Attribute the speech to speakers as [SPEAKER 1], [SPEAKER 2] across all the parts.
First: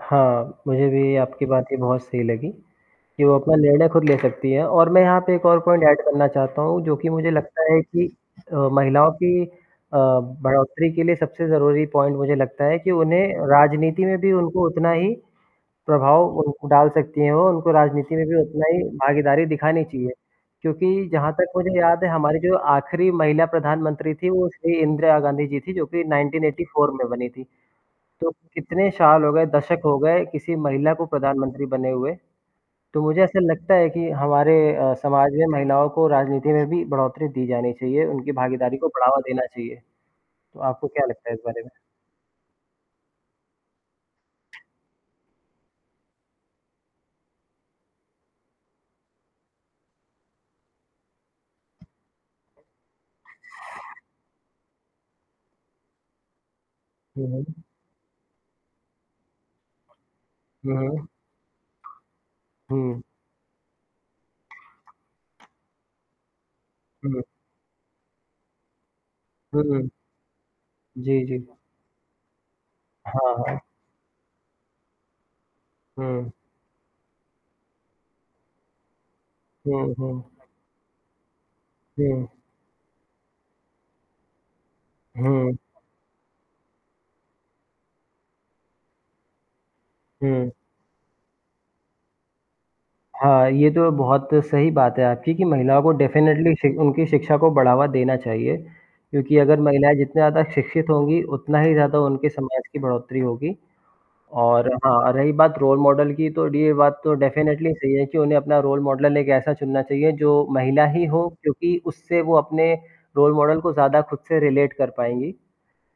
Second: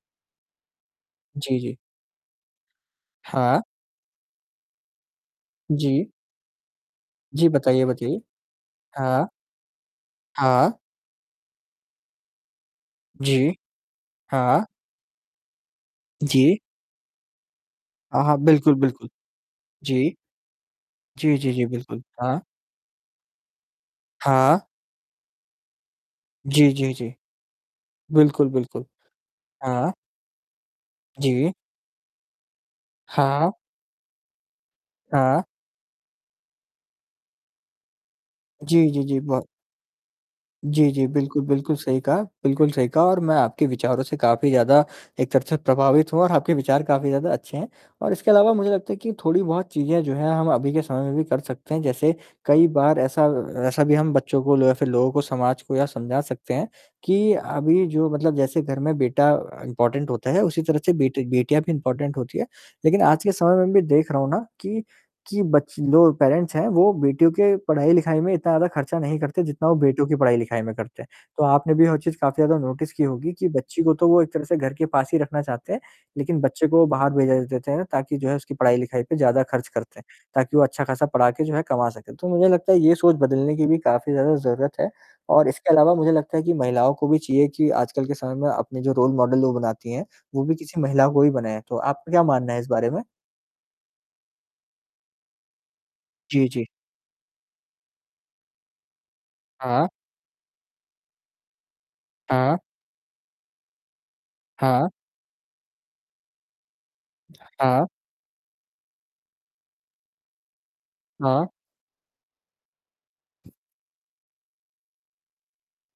[SPEAKER 1] हाँ, मुझे भी आपकी
[SPEAKER 2] जी,
[SPEAKER 1] बात
[SPEAKER 2] जी।
[SPEAKER 1] ये बहुत सही लगी, कि वो अपना
[SPEAKER 2] हाँ।
[SPEAKER 1] निर्णय खुद ले सकती हैं और मैं यहाँ पे एक और पॉइंट एड
[SPEAKER 2] जी।
[SPEAKER 1] करना चाहता हूँ, जो कि मुझे
[SPEAKER 2] जी,
[SPEAKER 1] लगता है
[SPEAKER 2] बताइए,
[SPEAKER 1] कि
[SPEAKER 2] बताइए।
[SPEAKER 1] अ, महिलाओं
[SPEAKER 2] हाँ।
[SPEAKER 1] की अ,
[SPEAKER 2] हाँ।
[SPEAKER 1] बढ़ोत्तरी के लिए सबसे ज़रूरी पॉइंट मुझे लगता है कि उन्हें
[SPEAKER 2] जी।
[SPEAKER 1] राजनीति में भी
[SPEAKER 2] हाँ।
[SPEAKER 1] उनको उतना ही प्रभाव
[SPEAKER 2] जी।
[SPEAKER 1] उनको डाल सकती हैं वो, उनको राजनीति
[SPEAKER 2] हाँ,
[SPEAKER 1] में भी
[SPEAKER 2] हाँ।
[SPEAKER 1] उतना
[SPEAKER 2] बिल्कुल,
[SPEAKER 1] ही
[SPEAKER 2] बिल्कुल।
[SPEAKER 1] भागीदारी दिखानी चाहिए।
[SPEAKER 2] जी।
[SPEAKER 1] क्योंकि जहाँ
[SPEAKER 2] जी,
[SPEAKER 1] तक
[SPEAKER 2] जी, जी,
[SPEAKER 1] मुझे याद
[SPEAKER 2] बिल्कुल।
[SPEAKER 1] है, हमारी
[SPEAKER 2] हाँ।
[SPEAKER 1] जो आख़िरी महिला प्रधानमंत्री थी, वो
[SPEAKER 2] हाँ।
[SPEAKER 1] श्री इंदिरा गांधी जी थी, जो कि नाइनटीन एटी
[SPEAKER 2] जी,
[SPEAKER 1] फ़ोर
[SPEAKER 2] जी,
[SPEAKER 1] में
[SPEAKER 2] जी।
[SPEAKER 1] बनी थी। तो
[SPEAKER 2] बिल्कुल, बिल्कुल।
[SPEAKER 1] कितने साल हो गए, दशक
[SPEAKER 2] हाँ।
[SPEAKER 1] हो गए किसी महिला को
[SPEAKER 2] जी।
[SPEAKER 1] प्रधानमंत्री बने हुए, तो मुझे ऐसा
[SPEAKER 2] हाँ।
[SPEAKER 1] लगता है कि हमारे अ, समाज
[SPEAKER 2] हाँ।
[SPEAKER 1] में महिलाओं को राजनीति में भी बढ़ोत्तरी दी जानी चाहिए, उनकी भागीदारी
[SPEAKER 2] जी,
[SPEAKER 1] को
[SPEAKER 2] जी, जी,
[SPEAKER 1] बढ़ावा
[SPEAKER 2] ब
[SPEAKER 1] देना चाहिए। तो आपको
[SPEAKER 2] जी, जी।
[SPEAKER 1] क्या लगता है इस
[SPEAKER 2] बिल्कुल,
[SPEAKER 1] बारे में?
[SPEAKER 2] बिल्कुल सही कहा बिल्कुल सही कहा, और मैं आपके विचारों से काफ़ी ज़्यादा एक तरह से प्रभावित हूँ और आपके विचार काफ़ी ज़्यादा अच्छे हैं और इसके अलावा मुझे लगता है कि थोड़ी-बहुत चीज़ें जो हैं, हम अभी के समय में भी कर सकते हैं, जैसे कई बार ऐसा अ, ऐसा भी हम बच्चों को लो या फिर लोगों को, समाज को, या समझा सकते हैं
[SPEAKER 1] हुँ,
[SPEAKER 2] कि
[SPEAKER 1] हुँ।
[SPEAKER 2] अभी जो मतलब जैसे घर में बेटा इम्पोर्टेंट होता है, उसी
[SPEAKER 1] हुँ,
[SPEAKER 2] तरह से
[SPEAKER 1] हुँ।
[SPEAKER 2] बेटी बेटियाँ भी इम्पोर्टेंट होती हैं। लेकिन
[SPEAKER 1] हुँ।
[SPEAKER 2] आज के समय में भी देख रहा हूँ ना, कि कि बच्चे लो पैरेंट्स हैं, वो
[SPEAKER 1] हुँ।
[SPEAKER 2] बेटियों के पढ़ाई-लिखाई में इतना ज़्यादा ख़र्चा नहीं करते,
[SPEAKER 1] हुँ,
[SPEAKER 2] जितना वो
[SPEAKER 1] हुँ।
[SPEAKER 2] बेटों की पढ़ाई-लिखाई में करते हैं।
[SPEAKER 1] जी,
[SPEAKER 2] तो
[SPEAKER 1] जी।
[SPEAKER 2] आपने भी हो चीज काफ़ी ज़्यादा नोटिस की होगी
[SPEAKER 1] हाँ,
[SPEAKER 2] कि
[SPEAKER 1] हाँ।
[SPEAKER 2] बच्ची को तो वो एक तरह से घर के पास ही रखना चाहते हैं,
[SPEAKER 1] हुँ।
[SPEAKER 2] लेकिन बच्चे को वो बाहर भेजा दे देते हैं, ताकि जो है उसकी पढ़ाई-लिखाई पे ज़्यादा ख़र्च
[SPEAKER 1] हुँ,
[SPEAKER 2] करते हैं,
[SPEAKER 1] हुँ।
[SPEAKER 2] ताकि वो अच्छा-खासा पढ़ा के जो है कमा सकें। तो
[SPEAKER 1] हुँ।
[SPEAKER 2] मुझे लगता है ये सोच बदलने की भी काफ़ी ज़्यादा ज़रूरत है और
[SPEAKER 1] हुँ।
[SPEAKER 2] इसके अलावा मुझे लगता है कि महिलाओं को भी चाहिए कि आजकल के समय में अपने जो रोल मॉडल लोग बनाती हैं, वो
[SPEAKER 1] हुँ।
[SPEAKER 2] भी किसी महिला को ही बनाए, तो आप क्या मानना है इस बारे में?
[SPEAKER 1] हाँ, ये तो बहुत सही बात है आपकी कि महिला को
[SPEAKER 2] जी,
[SPEAKER 1] डेफ़िनेटली
[SPEAKER 2] जी।
[SPEAKER 1] शिक उनकी शिक्षा को बढ़ावा देना चाहिए, क्योंकि अगर
[SPEAKER 2] हाँ।
[SPEAKER 1] महिलाएँ जितने ज़्यादा शिक्षित होंगी, उतना ही ज़्यादा उनके
[SPEAKER 2] हाँ।
[SPEAKER 1] समाज की बढ़ोत्तरी होगी। और
[SPEAKER 2] हाँ।
[SPEAKER 1] हाँ, रही बात रोल मॉडल की, तो डी ये बात तो डेफ़िनेटली
[SPEAKER 2] हाँ।
[SPEAKER 1] सही है कि उन्हें अपना रोल मॉडल ना, एक ऐसा चुनना चाहिए जो महिला ही हो,
[SPEAKER 2] हाँ।
[SPEAKER 1] क्योंकि उससे वो अपने रोल मॉडल को ज़्यादा खुद से रिलेट कर पाएँगी।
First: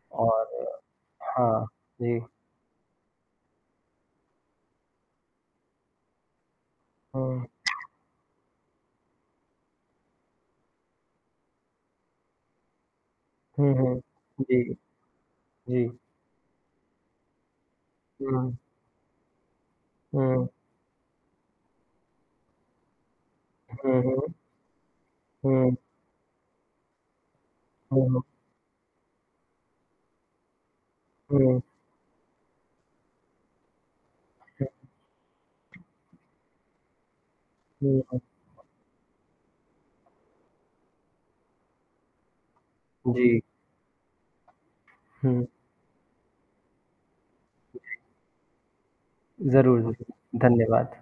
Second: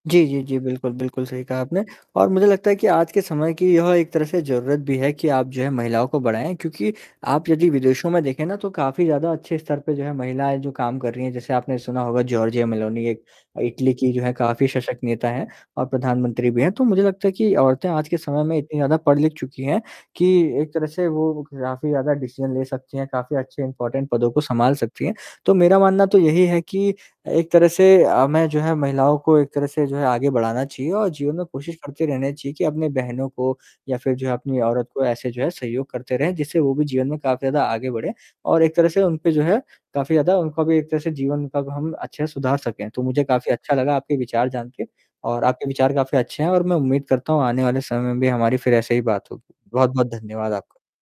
[SPEAKER 2] जी, जी,
[SPEAKER 1] और
[SPEAKER 2] जी, बिल्कुल, बिल्कुल सही कहा
[SPEAKER 1] हाँ।
[SPEAKER 2] आपने
[SPEAKER 1] जी।
[SPEAKER 2] और मुझे लगता है कि आज के समय की यह एक तरह से ज़रूरत भी है कि आप जो है महिलाओं को बढ़ाएँ, क्योंकि
[SPEAKER 1] हुँ।
[SPEAKER 2] आप यदि विदेशों में देखें ना, तो काफ़ी ज़्यादा अच्छे स्तर पे जो है महिलाएँ जो काम कर रही हैं। जैसे आपने सुना होगा जॉर्जिया मेलोनी, एक अ,
[SPEAKER 1] हुँ,
[SPEAKER 2] इटली
[SPEAKER 1] हुँ।
[SPEAKER 2] जो है
[SPEAKER 1] जी,
[SPEAKER 2] काफ़ी सशक्त नेता हैं और
[SPEAKER 1] जी।
[SPEAKER 2] प्रधानमंत्री भी हैं, तो मुझे लगता है कि औरतें आज के समय में
[SPEAKER 1] हुँ।
[SPEAKER 2] इतनी ज़्यादा पढ़ ली चुकी हैं, कि
[SPEAKER 1] हुँ।
[SPEAKER 2] एक तरह से वो काफ़ी ज़्यादा डिसीज़न ले सकती हैं, काफ़ी अच्छे
[SPEAKER 1] हुँ,
[SPEAKER 2] इम्पोर्टेंट पदों
[SPEAKER 1] हुँ।
[SPEAKER 2] को सँभाल सकती हैं। तो
[SPEAKER 1] हुँ।
[SPEAKER 2] मेरा मानना तो यही है कि अ, एक तरह से
[SPEAKER 1] हुँ, हुँ।
[SPEAKER 2] अ, मैं जो है महिलाओं को एक तरह से जो है आगे बढ़ाना चाहिए और जीवन में
[SPEAKER 1] हुँ।
[SPEAKER 2] कोशिश करते रहना चाहिए कि अपने बहनों को या फिर जो है, अपनी
[SPEAKER 1] हुँ।
[SPEAKER 2] औरत को ऐसे जो है सहयोग करते रहें, जिससे वो भी जीवन में काफ़ी ज़्यादा आगे बढ़े
[SPEAKER 1] हुँ।
[SPEAKER 2] और एक तरह से उन पे जो है काफ़ी ज़्यादा उनका भी एक तरह से जीवन कब हम अच्छे से सुधार सकें। तो मुझे
[SPEAKER 1] जी।
[SPEAKER 2] काफ़ी अच्छा लगा आपके विचार जान के और
[SPEAKER 1] हुँ।
[SPEAKER 2] आपके विचार काफ़ी अच्छे हैं और मैं उम्मीद करता हूँ आने वाले
[SPEAKER 1] जी।
[SPEAKER 2] समय में भी हमारी फिर ऐसे ही बात होगी,
[SPEAKER 1] ज़रूर, ज़रूर।
[SPEAKER 2] बहुत-बहुत धन्यवाद आपका।
[SPEAKER 1] धन्यवाद।